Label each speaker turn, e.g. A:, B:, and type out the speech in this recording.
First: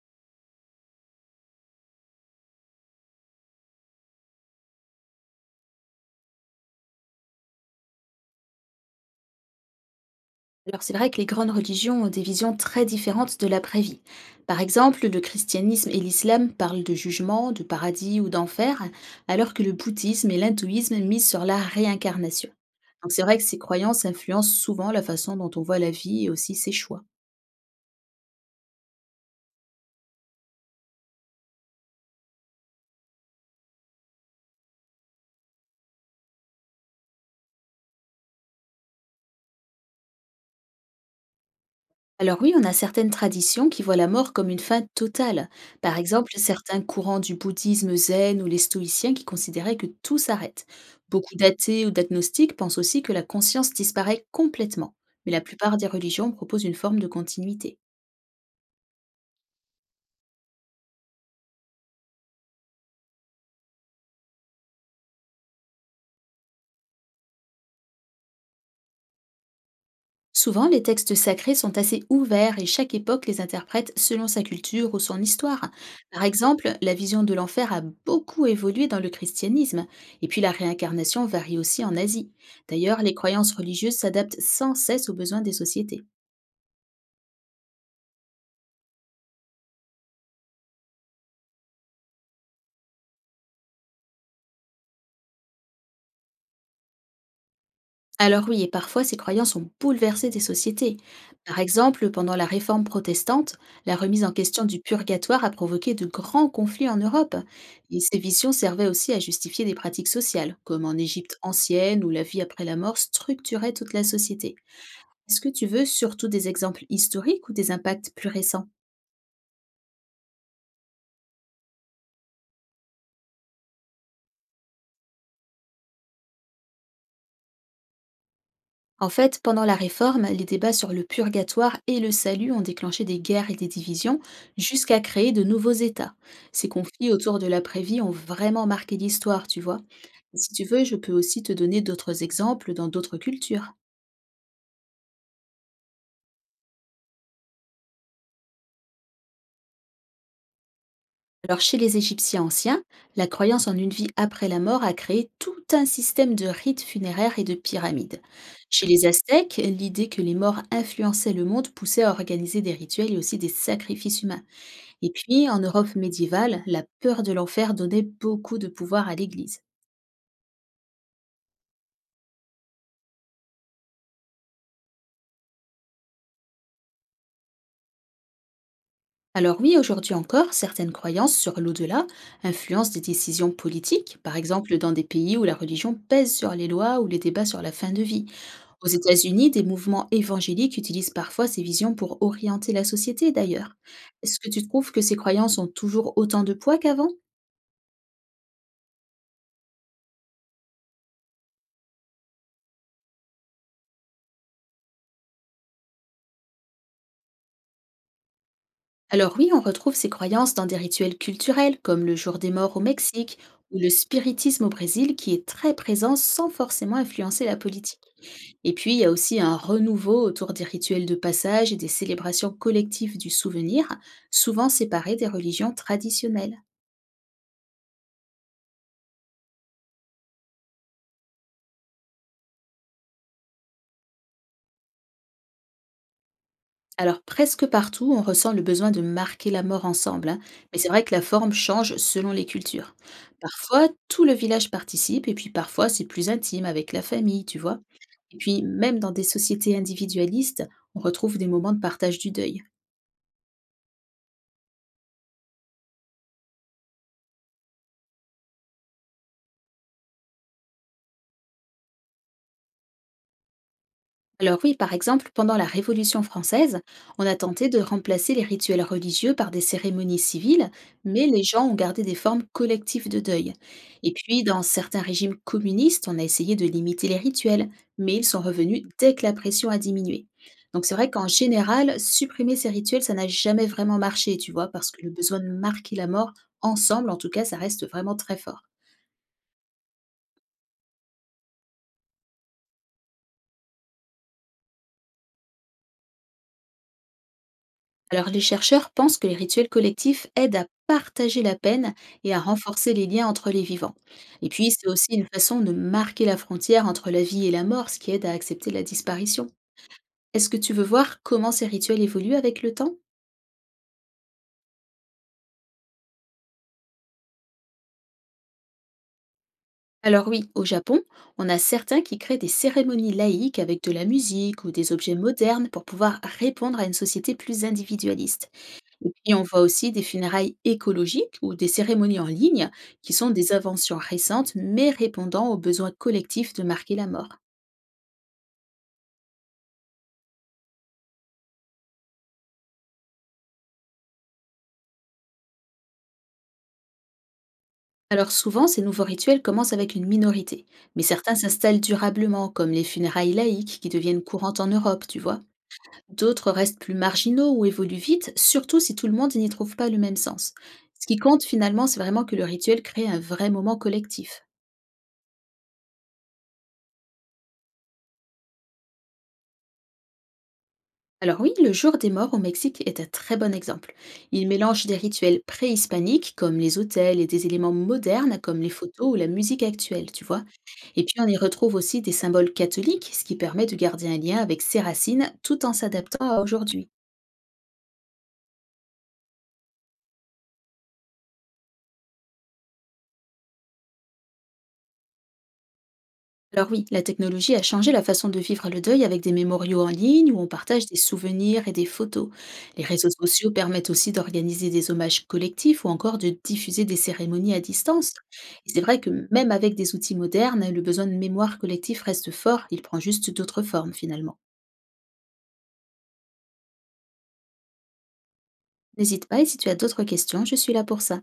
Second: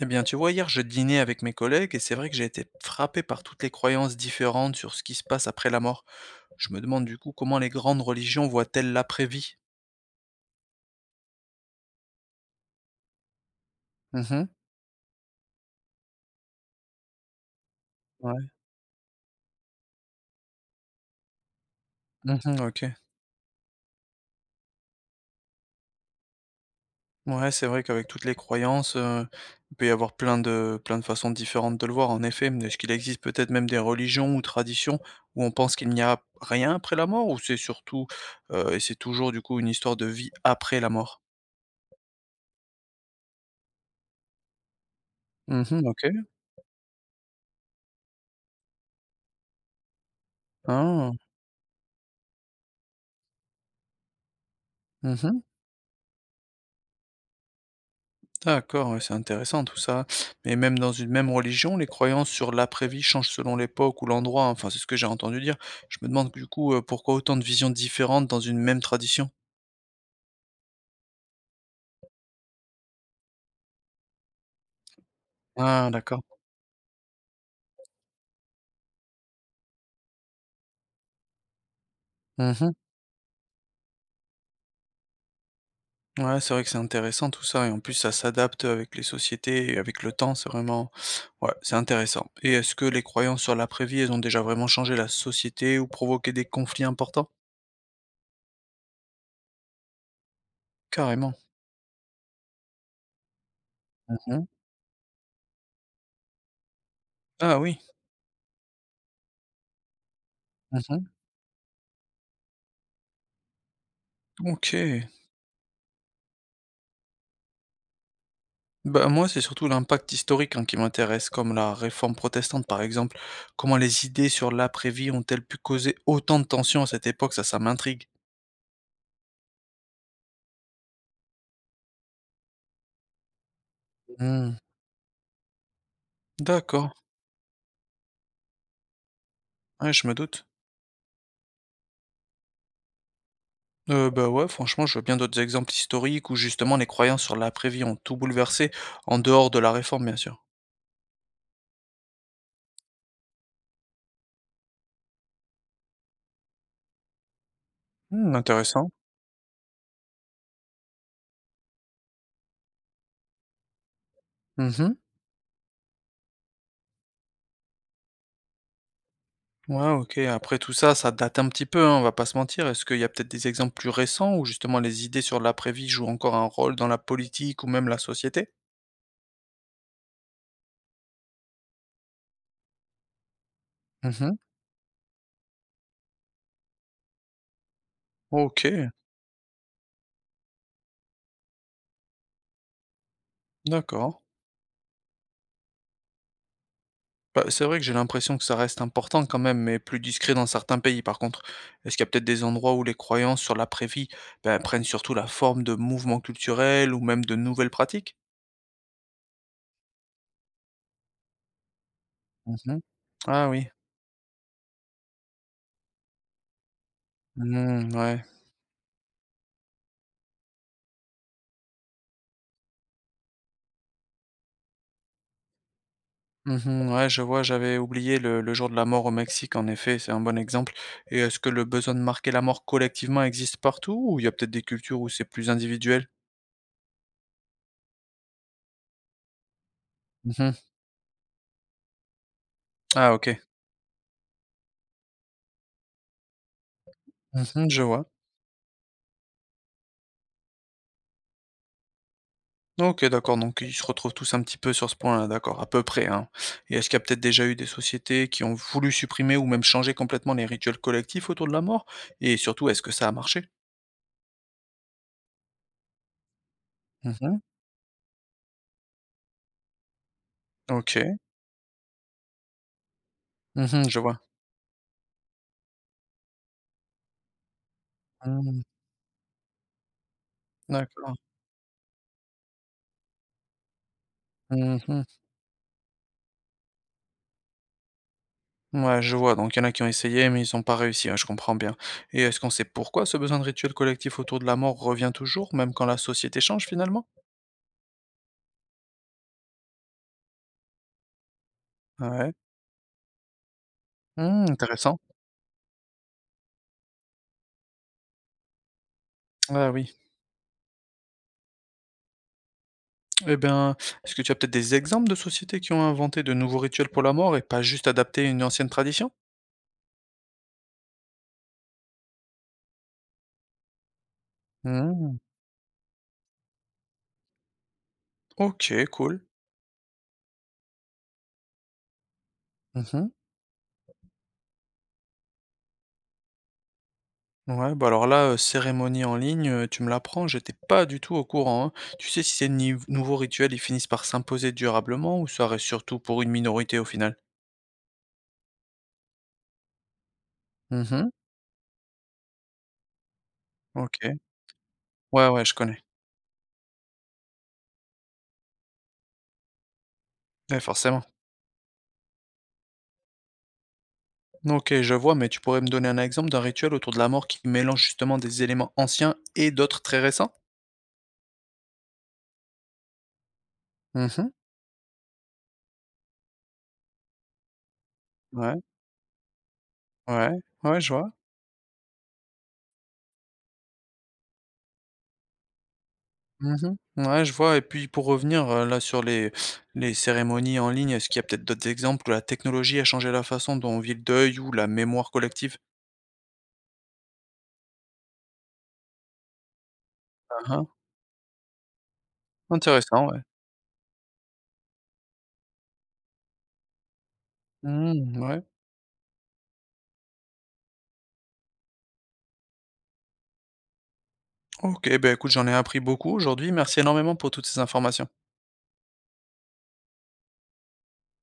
A: Eh bien, tu vois, hier, je dînais avec mes collègues et c'est vrai que j'ai été frappé par toutes les croyances différentes sur ce qui se passe après la mort. Je me demande du coup comment les grandes religions voient-elles l'après-vie?
B: Alors c'est vrai que les grandes religions ont des visions très différentes de l'après-vie.
A: Mhm,
B: Par exemple, le christianisme et l'islam parlent de jugement, de paradis ou
A: ouais.
B: d'enfer, alors que le bouddhisme et l'hindouisme misent sur la réincarnation.
A: Mhm, ok.
B: Donc c'est vrai que ces croyances influencent souvent la façon dont on voit la vie et aussi ses choix.
A: Ouais, c'est vrai qu'avec toutes les croyances, il peut y avoir plein de façons différentes de le voir, en effet. Mais est-ce qu'il existe peut-être même des religions ou traditions où on pense qu'il n'y a rien après la mort ou c'est surtout, et c'est toujours du coup une histoire de vie après la mort?
B: Alors oui, on a certaines traditions qui voient la mort comme une fin totale.
A: Mhm,
B: Par
A: ok.
B: exemple, certains courants du bouddhisme zen ou les stoïciens qui considéraient que tout s'arrête.
A: Ah.
B: Beaucoup d'athées ou d'agnostiques pensent aussi que la conscience disparaît complètement. Mais
A: Mhm.
B: la plupart des religions proposent une forme de continuité.
A: D'accord, ouais, c'est intéressant tout ça. Mais même dans une même religion, les croyances sur l'après-vie changent selon l'époque ou l'endroit, hein. Enfin, c'est ce que j'ai entendu dire. Je me demande du coup pourquoi autant de visions différentes dans une même tradition.
B: Souvent, les textes sacrés sont assez ouverts et chaque époque les interprète selon sa culture ou son histoire.
A: Ah,
B: Par
A: d'accord.
B: exemple, la vision de l'enfer a beaucoup évolué dans le christianisme, et puis la réincarnation varie aussi en Asie.
A: Mhm.
B: D'ailleurs, les croyances religieuses s'adaptent sans cesse aux besoins des sociétés.
A: Ouais, c'est vrai que c'est intéressant tout ça. Et en plus, ça s'adapte avec les sociétés et avec le temps. C'est vraiment. Ouais, c'est intéressant. Et est-ce que les croyances sur l'après-vie, elles ont déjà vraiment changé la société ou provoqué des conflits importants?
B: Alors oui, et parfois ces croyances ont bouleversé des sociétés.
A: Carrément.
B: Par exemple, pendant la réforme protestante, la remise en
A: Mhm.
B: question du purgatoire a provoqué de grands conflits en Europe.
A: Ah oui.
B: Et ces visions servaient aussi à justifier des pratiques sociales, comme en
A: Mhm.
B: Égypte ancienne où la vie après la mort structurait toute la société.
A: Ok.
B: Est-ce que tu veux surtout des exemples historiques ou des impacts plus récents?
A: Bah, moi, c'est surtout l'impact historique, hein, qui m'intéresse, comme la réforme protestante, par exemple. Comment les idées sur l'après-vie ont-elles pu causer autant de tensions à cette époque? Ça m'intrigue.
B: En fait, pendant la Réforme, les débats sur le purgatoire et le salut ont déclenché des guerres et des divisions
A: Hmm,
B: jusqu'à créer de nouveaux États. Ces
A: d'accord,
B: conflits autour de l'après-vie ont vraiment marqué l'histoire, tu vois.
A: ouais, je me doute.
B: Si tu veux, je peux aussi te donner d'autres exemples dans d'autres cultures.
A: Bah ouais, franchement, je vois bien d'autres exemples historiques où justement les croyances sur l'après-vie ont tout bouleversé, en dehors de la réforme, bien sûr.
B: Alors chez les Égyptiens anciens, la croyance en une vie après la mort a créé tout un système de rites funéraires et de pyramides.
A: Hmm,
B: Chez
A: intéressant.
B: les Aztèques, l'idée que les morts influençaient le monde poussait à organiser des rituels et aussi des sacrifices humains.
A: Mhm.
B: Et puis, en Europe médiévale, la peur de l'enfer donnait beaucoup de pouvoir à l'Église.
A: Ouais, ok. Après tout ça, ça date un petit peu, hein, on va pas se mentir. Est-ce qu'il y a peut-être des exemples plus récents où justement les idées sur l'après-vie jouent encore un rôle dans la politique ou même la société?
B: Alors oui, aujourd'hui encore, certaines croyances sur l'au-delà influencent des décisions politiques, par
A: Mhm.
B: exemple dans des pays où la religion pèse sur les lois ou les débats sur la fin de vie. Aux
A: OK,
B: États-Unis, des mouvements évangéliques utilisent parfois ces visions pour orienter la société d'ailleurs.
A: d'accord.
B: Est-ce que tu trouves que ces croyances ont toujours autant de poids qu'avant?
A: Bah, c'est vrai que j'ai l'impression que ça reste important quand même, mais plus discret dans certains pays par contre. Est-ce qu'il y a peut-être des endroits où les croyances sur l'après-vie, ben, prennent surtout la forme de mouvements culturels ou même de nouvelles pratiques?
B: Alors oui, on retrouve ces croyances dans des rituels culturels comme le jour des morts au
A: Mhm.
B: Mexique
A: Ah oui.
B: ou le spiritisme au Brésil qui est très présent sans forcément influencer la
A: Mmh,
B: politique.
A: ouais.
B: Et puis il y a aussi un renouveau autour des rituels de passage et des célébrations collectives du souvenir, souvent séparés des religions traditionnelles.
A: Mhm, ouais, je vois, j'avais oublié le jour de la mort au Mexique, en effet, c'est un bon exemple. Et est-ce que le besoin de marquer la mort collectivement existe partout, ou il y a peut-être des cultures où c'est plus individuel?
B: Alors presque partout, on ressent le besoin de marquer la mort ensemble, hein,
A: Mhm.
B: mais c'est vrai que la forme change selon les cultures.
A: Ah ok.
B: Parfois, tout le village participe, et puis parfois, c'est plus intime avec la famille, tu
A: Mhm,
B: vois.
A: je vois.
B: Et puis, même dans des sociétés individualistes, on retrouve des moments de partage du deuil.
A: OK, d'accord, donc ils se retrouvent tous un petit peu sur ce point-là, d'accord, à peu près, hein. Et est-ce qu'il y a peut-être déjà eu des sociétés qui ont voulu supprimer ou même changer complètement les rituels collectifs autour de la mort? Et surtout, est-ce que ça a marché?
B: Alors oui, par exemple, pendant la Révolution française, on a
A: Mmh.
B: tenté de remplacer les rituels religieux par des cérémonies civiles,
A: OK.
B: mais les gens ont gardé des formes collectives de deuil.
A: Mmh, je
B: Et
A: vois.
B: puis, dans certains régimes communistes, on a essayé de limiter les rituels, mais ils sont
A: Mmh,
B: revenus dès que la pression a diminué. Donc c'est vrai
A: d'accord.
B: qu'en général, supprimer ces rituels, ça n'a jamais vraiment marché, tu vois,
A: Mmh
B: parce que
A: mh.
B: le besoin de marquer la mort ensemble, en tout cas, ça reste vraiment très fort.
A: Ouais, je vois, donc il y en a qui ont essayé, mais ils ont pas réussi, ouais, je comprends bien. Et est-ce qu'on sait pourquoi ce besoin de rituels collectifs autour de la mort revient toujours, même quand la société change finalement?
B: Alors les chercheurs pensent que les rituels collectifs aident à partager la peine
A: Ouais.
B: et à renforcer les liens entre les vivants.
A: Mmh,
B: Et puis c'est
A: intéressant.
B: aussi une façon de marquer la frontière entre la vie et la mort, ce qui aide à accepter la disparition.
A: Ah oui.
B: Est-ce que tu veux voir comment ces rituels évoluent avec le temps?
A: Eh bien, est-ce que tu as peut-être des exemples de sociétés qui ont inventé de nouveaux rituels pour la mort et pas juste adapté une ancienne tradition?
B: Alors oui, au Japon, on a certains qui créent des cérémonies laïques avec de la musique ou des objets
A: Mmh.
B: modernes pour pouvoir répondre à une société plus individualiste.
A: Ok,
B: Et
A: cool.
B: puis, on voit aussi des funérailles écologiques ou des cérémonies en ligne
A: Mhm.
B: qui sont des inventions récentes mais répondant aux besoins collectifs de marquer la mort.
A: Ouais, bah alors là, cérémonie en ligne, tu me l'apprends, j'étais pas du tout au courant, hein. Tu sais si ces nouveaux rituels, ils finissent par s'imposer durablement ou ça reste surtout pour une minorité au final?
B: Alors souvent, ces nouveaux rituels commencent avec une minorité, mais
A: Mhm.
B: certains s'installent durablement, comme les funérailles laïques qui
A: Ok.
B: deviennent courantes en Europe, tu
A: Ouais,
B: vois.
A: ouais, je connais.
B: D'autres restent plus marginaux ou évoluent vite, surtout si tout le monde n'y trouve pas le même sens.
A: Ouais, forcément.
B: Ce qui compte finalement, c'est vraiment que le rituel crée un vrai moment collectif.
A: Ok, je vois, mais tu pourrais me donner un exemple d'un rituel autour de la mort qui mélange justement des éléments anciens et d'autres très récents?
B: Alors oui, le jour des morts au Mexique est un très bon exemple.
A: Mhm.
B: Il mélange des rituels préhispaniques comme les autels et des éléments modernes
A: Ouais,
B: comme les photos ou la musique actuelle, tu
A: ouais,
B: vois.
A: ouais, je
B: Et
A: vois.
B: puis on y retrouve aussi des symboles catholiques, ce qui permet de garder un lien avec ses racines tout en s'adaptant à
A: Mmh.
B: aujourd'hui.
A: Ouais, je vois et puis pour revenir, là sur les cérémonies en ligne, est-ce qu'il y a peut-être d'autres exemples où la technologie a changé la façon dont on vit le deuil ou la mémoire collective?
B: Alors oui, la technologie a changé la façon de vivre le deuil avec des mémoriaux en ligne où on
A: Hein, hein.
B: partage des souvenirs et des photos. Les
A: Intéressant,
B: réseaux
A: ouais.
B: sociaux permettent aussi d'organiser des hommages collectifs ou encore de diffuser des cérémonies à distance.
A: Mmh, ouais.
B: Et c'est vrai que même avec des outils modernes, le besoin de mémoire collective reste fort, il prend juste d'autres formes finalement.
A: OK, ben écoute, j'en ai appris beaucoup aujourd'hui. Merci énormément pour toutes ces informations.
B: N'hésite pas et si tu as d'autres questions, je suis là pour ça.